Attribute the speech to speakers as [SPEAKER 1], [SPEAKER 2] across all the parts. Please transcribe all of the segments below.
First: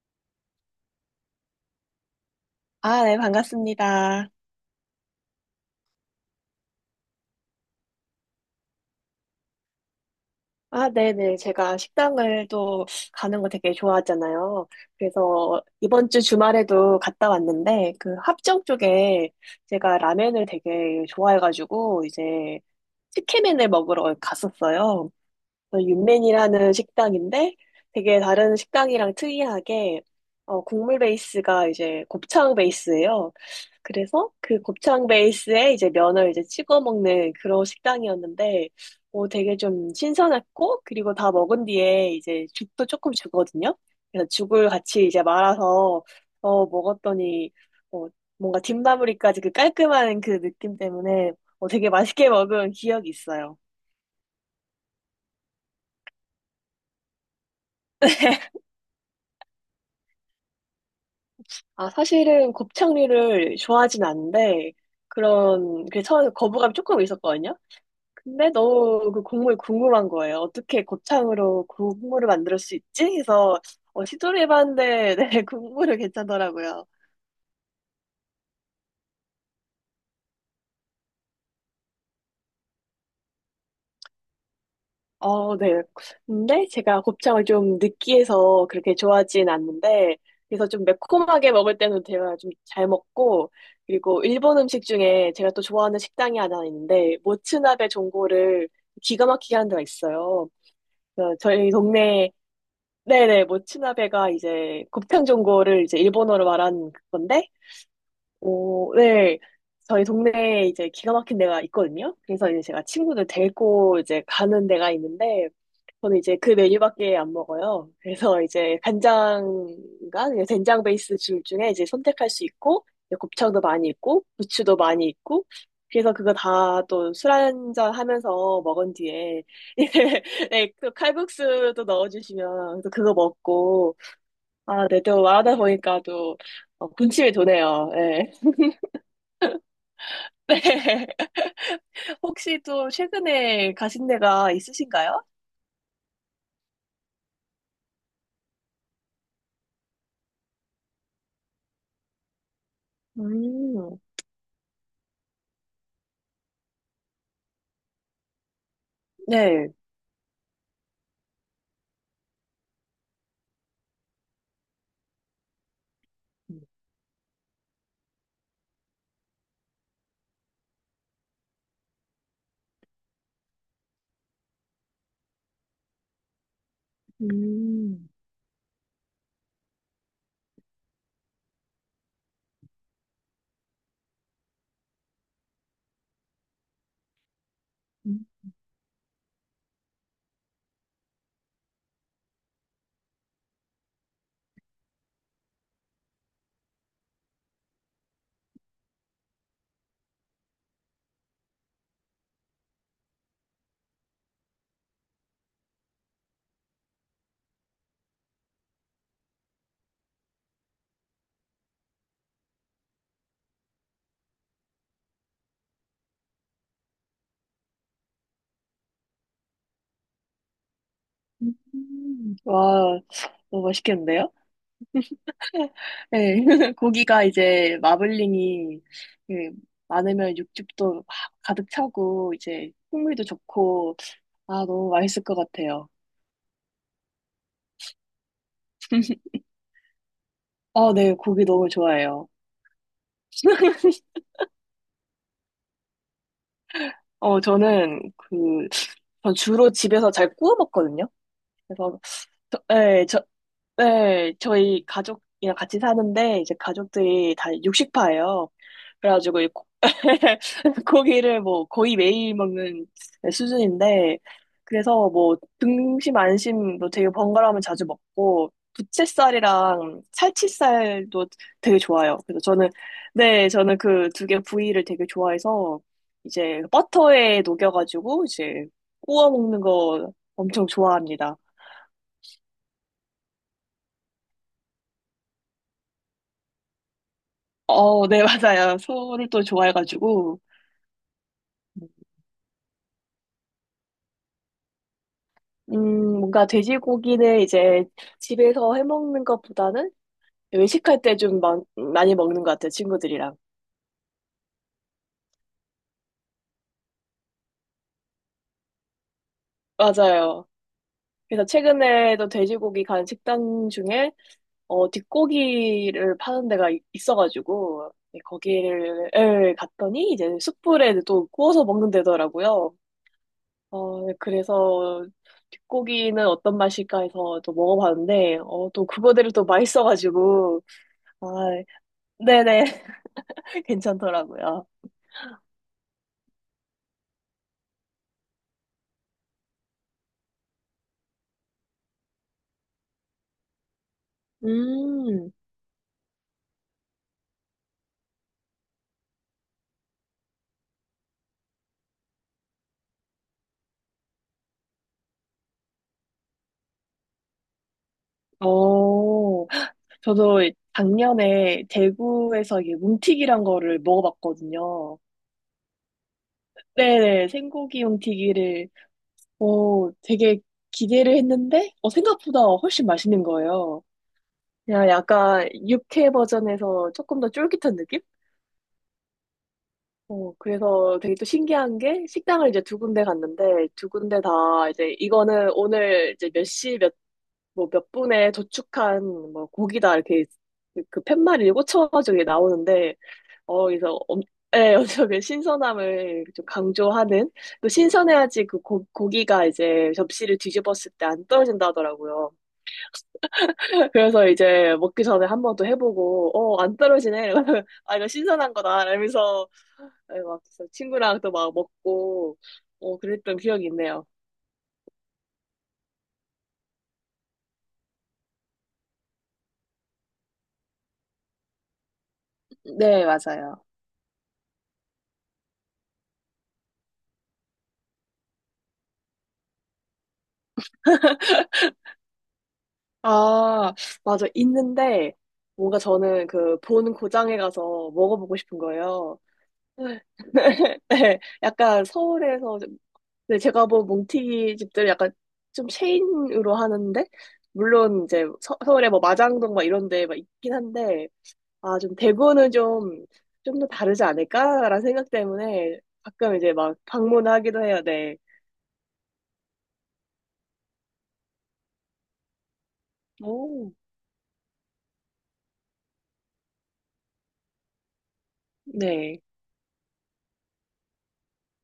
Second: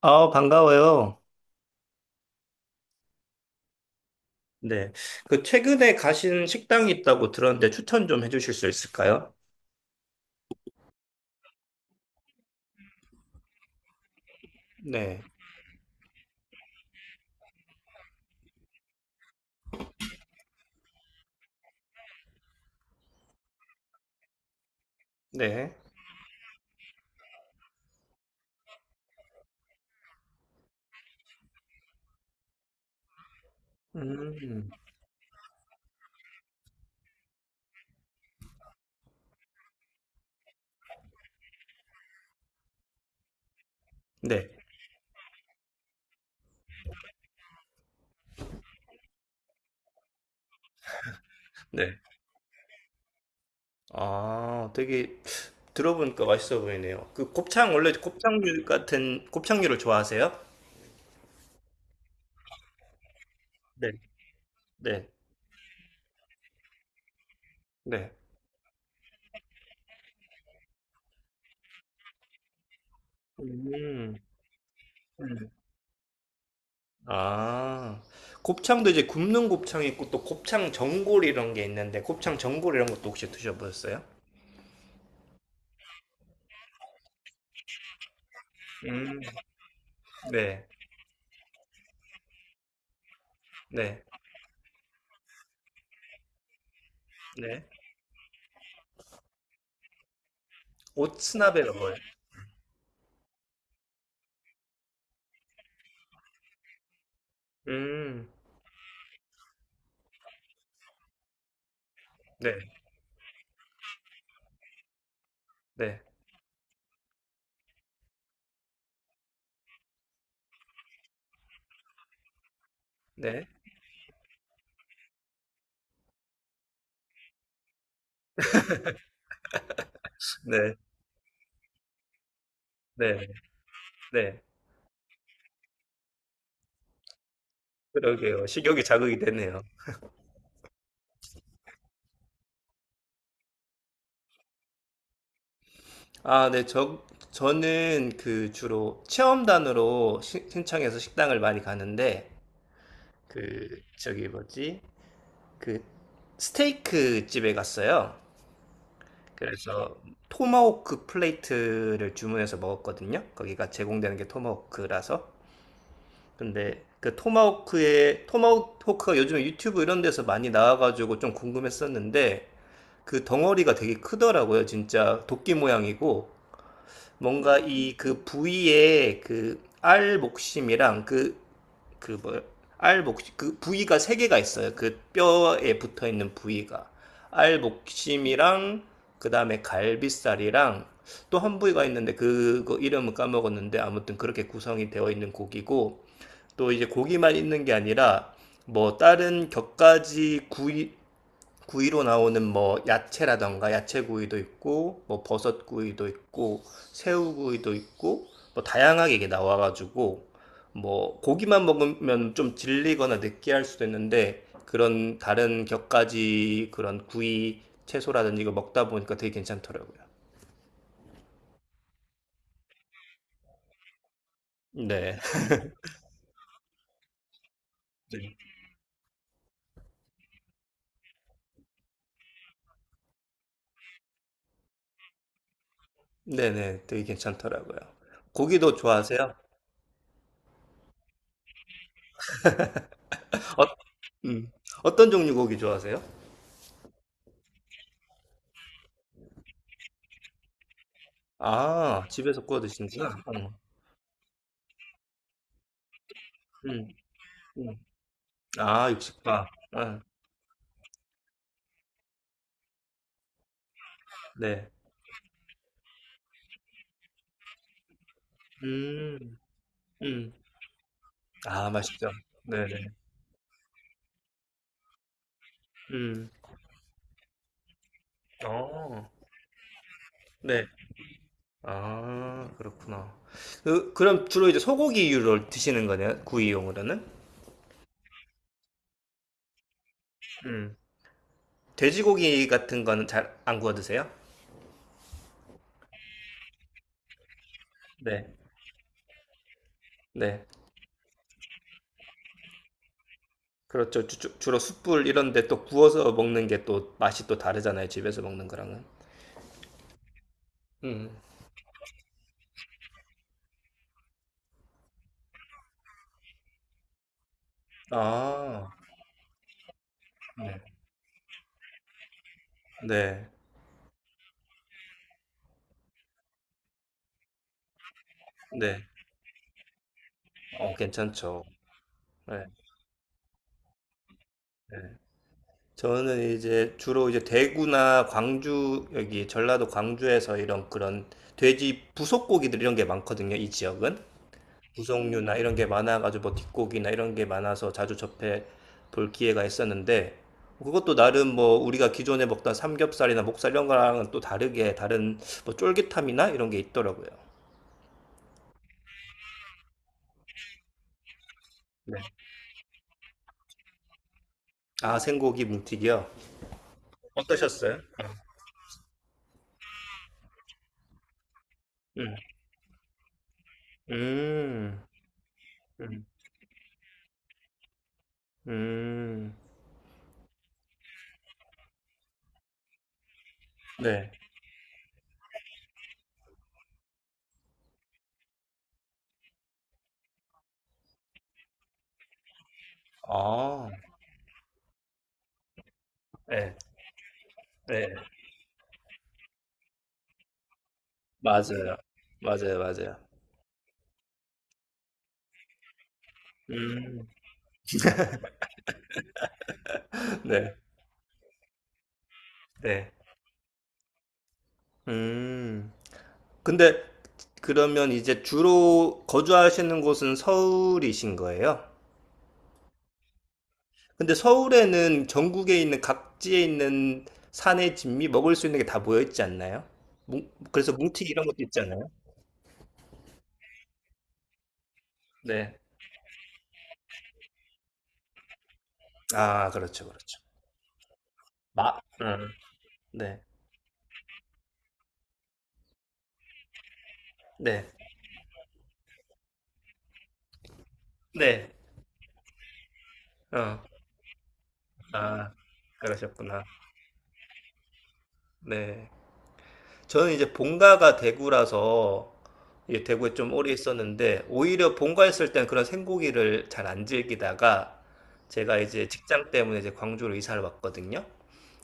[SPEAKER 1] 아, 반가워요.
[SPEAKER 2] 아, 네, 반갑습니다.
[SPEAKER 1] 네. 그 최근에 가신 식당이 있다고 들었는데 추천 좀 해주실 수 있을까요?
[SPEAKER 2] 아, 네네. 제가 식당을 또 가는 거 되게 좋아하잖아요.
[SPEAKER 1] 네.
[SPEAKER 2] 그래서 이번 주 주말에도 갔다 왔는데, 그 합정 쪽에 제가 라면을 되게 좋아해가지고, 이제 치킨맨을 먹으러 갔었어요.
[SPEAKER 1] 네.
[SPEAKER 2] 윤맨이라는 식당인데 되게 다른 식당이랑 특이하게 국물 베이스가 이제 곱창 베이스예요. 그래서 그
[SPEAKER 1] 음.
[SPEAKER 2] 곱창 베이스에 이제 면을 이제 찍어 먹는 그런 식당이었는데 되게 좀 신선했고, 그리고 다 먹은 뒤에 이제 죽도 조금 주거든요. 그래서
[SPEAKER 1] 네.
[SPEAKER 2] 죽을 같이 이제 말아서 먹었더니 어, 뭔가 뒷마무리까지 그 깔끔한 그 느낌 때문에 되게
[SPEAKER 1] 네.
[SPEAKER 2] 맛있게 먹은 기억이 있어요.
[SPEAKER 1] 아, 되게 들어보니까 맛있어 보이네요. 그 곱창, 원래 곱창류 같은 곱창류를 좋아하세요?
[SPEAKER 2] 아, 사실은 곱창류를
[SPEAKER 1] 네.
[SPEAKER 2] 좋아하진 않는데,
[SPEAKER 1] 네.
[SPEAKER 2] 그 처음에 거부감이 조금 있었거든요?
[SPEAKER 1] 네.
[SPEAKER 2] 근데 너무 그 국물이 궁금한 거예요. 어떻게 곱창으로 그 국물을 만들 수 있지? 해서,
[SPEAKER 1] 음.
[SPEAKER 2] 시도를 해봤는데, 네,
[SPEAKER 1] 음.
[SPEAKER 2] 국물은 괜찮더라고요.
[SPEAKER 1] 아, 곱창도 이제 굽는 곱창이 있고 또 곱창 전골 이런 게 있는데 곱창 전골 이런 것도 혹시 드셔보셨어요?
[SPEAKER 2] 어, 네. 근데 제가 곱창을 좀 느끼해서 그렇게
[SPEAKER 1] 음.
[SPEAKER 2] 좋아하진 않는데,
[SPEAKER 1] 네.
[SPEAKER 2] 그래서 좀 매콤하게 먹을 때는 제가 좀 잘 먹고,
[SPEAKER 1] 네.
[SPEAKER 2] 그리고 일본 음식 중에 제가 또 좋아하는 식당이 하나 있는데,
[SPEAKER 1] 네.
[SPEAKER 2] 모츠나베 전골을 기가 막히게 하는 데가 있어요. 그래서 저희
[SPEAKER 1] 오츠나베가 뭐예요?
[SPEAKER 2] 동네, 네네, 모츠나베가 이제 곱창 전골을 이제 일본어로 말한 건데,
[SPEAKER 1] 음,
[SPEAKER 2] 오, 네. 저희 동네에 이제 기가 막힌 데가 있거든요.
[SPEAKER 1] 네,
[SPEAKER 2] 그래서 이제 제가 친구들 데리고 이제 가는 데가 있는데,
[SPEAKER 1] 네,
[SPEAKER 2] 저는 이제 그 메뉴밖에 안 먹어요. 그래서 이제 간장과 이제 된장 베이스 줄 중에 이제 선택할 수 있고, 이제
[SPEAKER 1] 네,
[SPEAKER 2] 곱창도 많이 있고, 부추도 많이 있고, 그래서 그거 다 또 술 한잔 하면서 먹은 뒤에, 이제, 네,
[SPEAKER 1] 네,
[SPEAKER 2] 또 칼국수도 넣어주시면 또 그거
[SPEAKER 1] 네,
[SPEAKER 2] 먹고,
[SPEAKER 1] 네.
[SPEAKER 2] 아, 네, 또 말하다 보니까 또 군침이 도네요. 네.
[SPEAKER 1] 그러게요. 식욕이 자극이 되네요.
[SPEAKER 2] 네. 혹시 또 최근에 가신 데가 있으신가요?
[SPEAKER 1] 아, 네, 저는 그 주로 체험단으로 신청해서 식당을 많이 가는데, 그,
[SPEAKER 2] 음,
[SPEAKER 1] 저기 뭐지? 그, 스테이크 집에 갔어요.
[SPEAKER 2] 네.
[SPEAKER 1] 그래서 토마호크 플레이트를 주문해서 먹었거든요. 거기가 제공되는 게 토마호크라서. 근데 그 토마호크의 토마호크가 요즘에 유튜브 이런 데서 많이 나와가지고 좀 궁금했었는데 그 덩어리가 되게 크더라고요. 진짜 도끼 모양이고 뭔가 이
[SPEAKER 2] 음,
[SPEAKER 1] 그 부위에 그 알 목심이랑 그 그뭐알 목심 그 부위가 세 개가 있어요. 그 뼈에 붙어 있는 부위가 알
[SPEAKER 2] 음.
[SPEAKER 1] 목심이랑 그 다음에 갈비살이랑 또 한 부위가 있는데 그거 이름은 까먹었는데 아무튼 그렇게 구성이 되어 있는 고기고 또 이제 고기만 있는 게 아니라 뭐 다른 곁가지 구이로 나오는 뭐 야채라던가 야채 구이도 있고 뭐 버섯 구이도 있고 새우 구이도 있고 뭐 다양하게 이게 나와가지고 뭐 고기만 먹으면 좀 질리거나 느끼할 수도 있는데 그런 다른 곁가지 그런 구이 채소라든지 이거 먹다 보니까 되게 괜찮더라고요.
[SPEAKER 2] 와, 너무 맛있겠는데요?
[SPEAKER 1] 네.
[SPEAKER 2] 네. 고기가 이제
[SPEAKER 1] 네.
[SPEAKER 2] 마블링이 예, 많으면 육즙도 막 가득 차고, 이제 풍미도 좋고, 아, 너무 맛있을 것 같아요.
[SPEAKER 1] 네네. 되게 괜찮더라고요. 고기도 좋아하세요?
[SPEAKER 2] 아, 네. 고기 너무 좋아해요.
[SPEAKER 1] 음. 어떤 종류 고기 좋아하세요?
[SPEAKER 2] 어, 저는 그, 전 주로 집에서 잘 구워 먹거든요. 그래서,
[SPEAKER 1] 아, 집에서 구워
[SPEAKER 2] 네,
[SPEAKER 1] 드시는구나. 어.
[SPEAKER 2] 네, 저희 가족이랑 같이 사는데 이제
[SPEAKER 1] 음,
[SPEAKER 2] 가족들이 다
[SPEAKER 1] 음.
[SPEAKER 2] 육식파예요.
[SPEAKER 1] 아,
[SPEAKER 2] 그래가지고
[SPEAKER 1] 육식파. 아,
[SPEAKER 2] 고기를 뭐 거의 매일 먹는 수준인데
[SPEAKER 1] 네.
[SPEAKER 2] 그래서 뭐 등심 안심 뭐 되게 번갈아가면 자주 먹고
[SPEAKER 1] 음,
[SPEAKER 2] 부채살이랑
[SPEAKER 1] 음.
[SPEAKER 2] 살치살도
[SPEAKER 1] 아,
[SPEAKER 2] 되게
[SPEAKER 1] 맛있죠.
[SPEAKER 2] 좋아요. 그래서 저는
[SPEAKER 1] 네네.
[SPEAKER 2] 네, 저는 그 두 개 부위를 되게 좋아해서
[SPEAKER 1] 음.
[SPEAKER 2] 이제 버터에 녹여가지고 이제
[SPEAKER 1] 어,
[SPEAKER 2] 구워 먹는 거
[SPEAKER 1] 네.
[SPEAKER 2] 엄청 좋아합니다.
[SPEAKER 1] 아, 그렇구나. 그럼 주로 이제 소고기류를 드시는 거네요? 구이용으로는?
[SPEAKER 2] 어, 네, 맞아요. 소를 또 좋아해가지고,
[SPEAKER 1] 음. 돼지고기 같은 거는 잘 안 구워 드세요?
[SPEAKER 2] 뭔가 돼지고기는 이제
[SPEAKER 1] 네.
[SPEAKER 2] 집에서 해먹는 것보다는
[SPEAKER 1] 네.
[SPEAKER 2] 외식할 때 좀 많이 먹는 것 같아요, 친구들이랑.
[SPEAKER 1] 그렇죠. 주로 숯불 이런 데 또 구워서 먹는 게 또 맛이 또 다르잖아요. 집에서 먹는 거랑은.
[SPEAKER 2] 맞아요.
[SPEAKER 1] 음.
[SPEAKER 2] 그래서 최근에도 돼지고기 간 식당 중에, 뒷고기를 파는 데가 있어가지고, 네,
[SPEAKER 1] 아.
[SPEAKER 2] 거기를 갔더니 이제
[SPEAKER 1] 네.
[SPEAKER 2] 숯불에 또 구워서 먹는 데더라고요.
[SPEAKER 1] 네.
[SPEAKER 2] 어, 네, 그래서 뒷고기는 어떤 맛일까 해서 또 먹어봤는데,
[SPEAKER 1] 네.
[SPEAKER 2] 또 그거대로 또 맛있어가지고,
[SPEAKER 1] 어
[SPEAKER 2] 아,
[SPEAKER 1] 괜찮죠. 네.
[SPEAKER 2] 네네, 괜찮더라고요.
[SPEAKER 1] 저는 네. 이제 주로 이제 대구나 광주 여기 전라도 광주에서 이런 그런 돼지 부속고기들 이런 게 많거든요, 이 지역은.
[SPEAKER 2] 음,
[SPEAKER 1] 부속류나 이런 게 많아 가지고 뭐 뒷고기나 이런 게 많아서 자주 접해 볼 기회가 있었는데 그것도 나름 뭐 우리가 기존에 먹던 삼겹살이나 목살 이런 거랑은 또 다르게 다른 뭐 쫄깃함이나 이런 게 있더라고요.
[SPEAKER 2] 어, 저도 작년에
[SPEAKER 1] 네.
[SPEAKER 2] 대구에서 이게 뭉티기란 거를 먹어봤거든요.
[SPEAKER 1] 아, 생고기 뭉티기요?
[SPEAKER 2] 네네,
[SPEAKER 1] 어떠셨어요?
[SPEAKER 2] 생고기 뭉티기를, 되게 기대를 했는데,
[SPEAKER 1] 음.
[SPEAKER 2] 생각보다 훨씬 맛있는 거예요.
[SPEAKER 1] 음,
[SPEAKER 2] 그냥 약간
[SPEAKER 1] 음,
[SPEAKER 2] 육회 버전에서 조금 더 쫄깃한 느낌?
[SPEAKER 1] 음.
[SPEAKER 2] 그래서 되게 또 신기한 게 식당을 이제 두 군데 갔는데 두
[SPEAKER 1] 네.
[SPEAKER 2] 군데 다 이제 이거는 오늘 이제 뭐 몇 분에 도축한 뭐 고기다 이렇게 그 팻말이 꽂혀가지고 이게 나오는데
[SPEAKER 1] 아,
[SPEAKER 2] 그래서 예, 엄청 그 신선함을 좀
[SPEAKER 1] 네,
[SPEAKER 2] 강조하는 또
[SPEAKER 1] 네,
[SPEAKER 2] 신선해야지 고기가 이제 접시를 뒤집었을 때 안 떨어진다
[SPEAKER 1] 맞아요.
[SPEAKER 2] 하더라고요.
[SPEAKER 1] 맞아요, 맞아요.
[SPEAKER 2] 그래서 이제 먹기 전에 한 번 또 해보고 안
[SPEAKER 1] 음,
[SPEAKER 2] 떨어지네. 아, 이거 신선한 거다. 이러면서 네, 막
[SPEAKER 1] 네.
[SPEAKER 2] 그래서 친구랑 또 막 먹고
[SPEAKER 1] 네.
[SPEAKER 2] 그랬던 기억이 있네요.
[SPEAKER 1] 음. 근데 그러면 이제 주로 거주하시는 곳은 서울이신 거예요?
[SPEAKER 2] 네, 맞아요.
[SPEAKER 1] 근데 서울에는 전국에 있는 각지에 있는 산의 진미 먹을 수 있는 게 다 모여 있지 않나요? 그래서 뭉티 이런 것도 있잖아요.
[SPEAKER 2] 아, 맞아. 있는데
[SPEAKER 1] 네.
[SPEAKER 2] 뭔가 저는 그 본 고장에 가서 먹어보고 싶은 거예요.
[SPEAKER 1] 아, 그렇죠, 그렇죠.
[SPEAKER 2] 네,
[SPEAKER 1] 마,
[SPEAKER 2] 약간 서울에서 좀-
[SPEAKER 1] 네,
[SPEAKER 2] 네, 제가 본 몽튀기 집들 약간 좀 체인으로 하는데
[SPEAKER 1] 네,
[SPEAKER 2] 물론 이제 울에뭐 마장동 막 이런 데막 있긴 한데
[SPEAKER 1] 네,
[SPEAKER 2] 아, 좀 대구는 좀
[SPEAKER 1] 어.
[SPEAKER 2] 더 다르지 않을까라는 생각
[SPEAKER 1] 아,
[SPEAKER 2] 때문에 가끔
[SPEAKER 1] 그러셨구나.
[SPEAKER 2] 이제 막 방문하기도 해요. 네.
[SPEAKER 1] 네. 저는 이제 본가가 대구라서 예, 대구에 좀 오래
[SPEAKER 2] 오,
[SPEAKER 1] 있었는데 오히려 본가에 있을 땐 그런 생고기를 잘 안 즐기다가 제가 이제
[SPEAKER 2] 네.
[SPEAKER 1] 직장 때문에 이제 광주로 이사를 왔거든요.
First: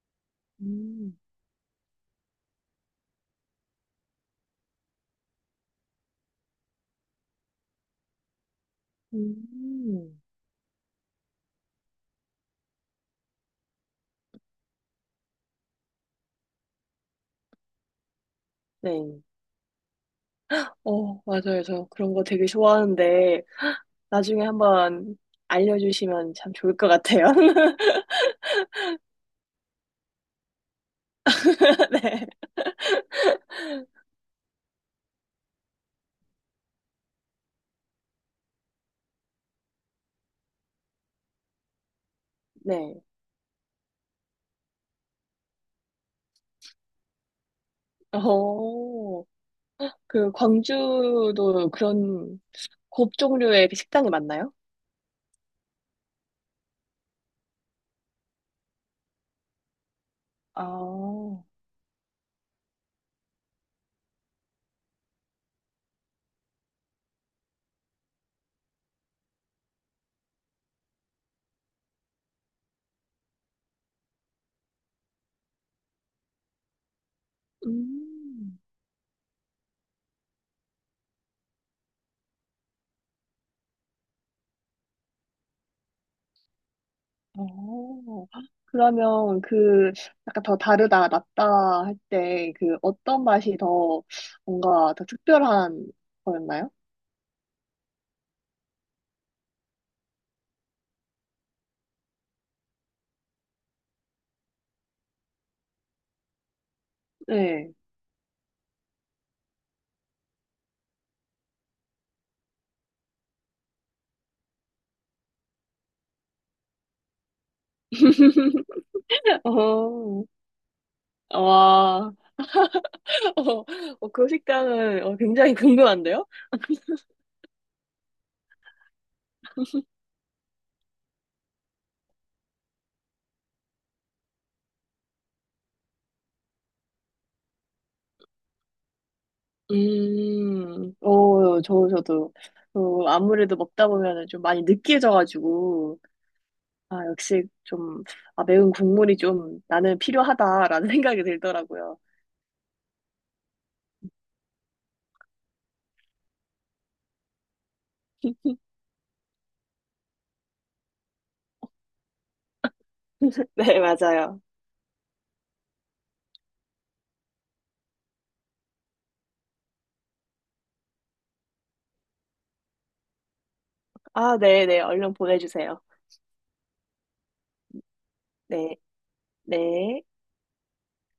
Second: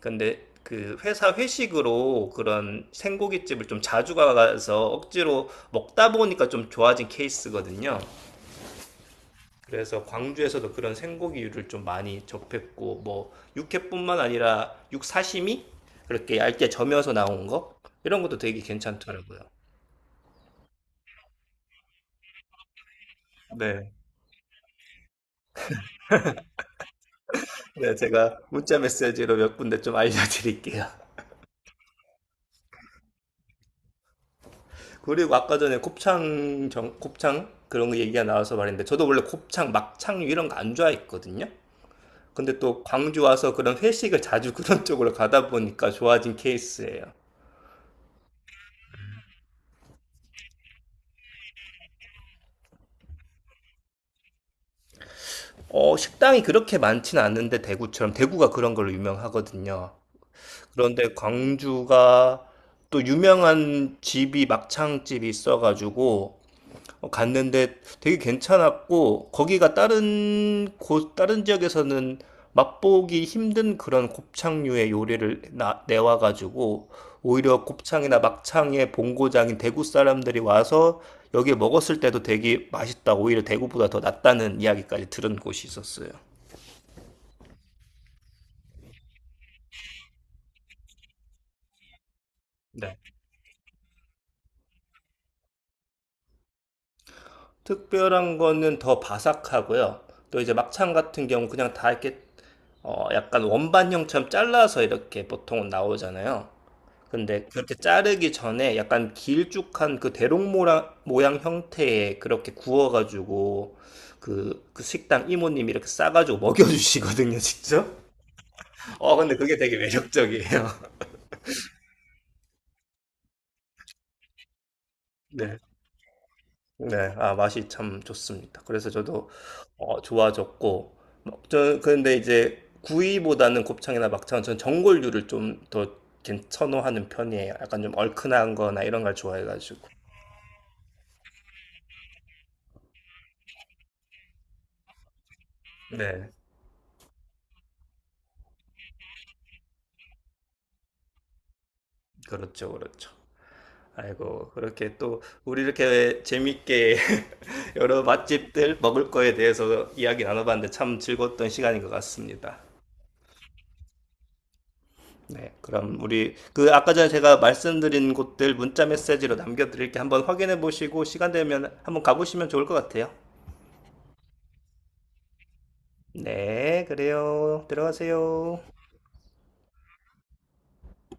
[SPEAKER 1] 근데 그
[SPEAKER 2] 음,
[SPEAKER 1] 회사 회식으로 그런 생고깃집을 좀 자주 가서 억지로 먹다 보니까 좀 좋아진 케이스거든요. 그래서
[SPEAKER 2] 음.
[SPEAKER 1] 광주에서도 그런 생고기류를 좀 많이 접했고 뭐 육회뿐만 아니라 육사시미 그렇게 얇게 점여서 나온 거 이런 것도 되게
[SPEAKER 2] 네.
[SPEAKER 1] 괜찮더라고요.
[SPEAKER 2] 맞아요. 저 그런 거 되게 좋아하는데,
[SPEAKER 1] 네.
[SPEAKER 2] 나중에 한번 알려주시면 참 좋을 것 같아요.
[SPEAKER 1] 네, 제가 문자 메시지로 몇 군데 좀 알려드릴게요.
[SPEAKER 2] 네.
[SPEAKER 1] 그리고 아까 전에 곱창 곱창 그런 거 얘기가 나와서 말인데 저도 원래 곱창, 막창류 이런 거 안 좋아했거든요. 근데 또
[SPEAKER 2] 네.
[SPEAKER 1] 광주 와서 그런 회식을 자주 그런 쪽으로 가다 보니까 좋아진 케이스예요.
[SPEAKER 2] 어, 그, 광주도 그런 곱 종류의 식당이 많나요?
[SPEAKER 1] 어, 식당이 그렇게 많지는 않는데 대구처럼 대구가 그런 걸로 유명하거든요.
[SPEAKER 2] 아,
[SPEAKER 1] 그런데
[SPEAKER 2] 어,
[SPEAKER 1] 광주가 또 유명한 집이 막창집이 있어가지고 어, 갔는데 되게 괜찮았고 거기가 다른 곳 다른 지역에서는 맛보기 힘든 그런 곱창류의 요리를 내와가지고 오히려 곱창이나
[SPEAKER 2] 음,
[SPEAKER 1] 막창의 본고장인 대구 사람들이 와서 여기에 먹었을 때도 되게 맛있다 오히려 대구보다 더 낫다는 이야기까지 들은 곳이 있었어요.
[SPEAKER 2] 어. 그러면 그, 약간 더 다르다, 낫다 할 때, 그,
[SPEAKER 1] 네.
[SPEAKER 2] 어떤 맛이 더 뭔가 더 특별한 거였나요?
[SPEAKER 1] 특별한 거는 더 바삭하고요. 또 이제 막창 같은 경우 그냥 다 이렇게 어, 약간 원반형처럼 잘라서 이렇게 보통은 나오잖아요. 근데
[SPEAKER 2] 네.
[SPEAKER 1] 그렇게 자르기 전에 약간 길쭉한 그 대롱 모양, 형태의 그렇게 구워가지고 그 식당 이모님이 이렇게 싸가지고 먹여주시거든요, 직접. 어, 근데 그게 되게
[SPEAKER 2] 어,
[SPEAKER 1] 매력적이에요.
[SPEAKER 2] 와, 어, 그 식당은 굉장히
[SPEAKER 1] 네.
[SPEAKER 2] 궁금한데요?
[SPEAKER 1] 네, 아, 맛이 참 좋습니다. 그래서 저도 어, 좋아졌고, 막 저, 근데 이제 구이보다는 곱창이나 막창은 전 전골류를 좀 더 선호하는 편이에요. 약간 좀 얼큰한 거나 이런 걸 좋아해가지고.
[SPEAKER 2] 저도, 아무래도 먹다 보면은 좀 많이 느끼해져가지고,
[SPEAKER 1] 네,
[SPEAKER 2] 아, 역시 좀, 아, 매운 국물이 좀 나는 필요하다라는 생각이 들더라고요.
[SPEAKER 1] 그렇죠, 그렇죠. 아이고, 그렇게 또 우리 이렇게 재밌게 여러 맛집들 먹을 거에 대해서 이야기 나눠봤는데 참 즐거웠던 시간인 것 같습니다.
[SPEAKER 2] 네, 맞아요.
[SPEAKER 1] 네, 그럼 우리 그 아까 전에 제가 말씀드린 곳들 문자 메시지로 남겨드릴게 한번 확인해 보시고 시간 되면 한번 가보시면 좋을 것 같아요.
[SPEAKER 2] 아, 네, 네, 얼른 보내주세요.
[SPEAKER 1] 네, 그래요. 들어가세요.
[SPEAKER 2] 네, 네.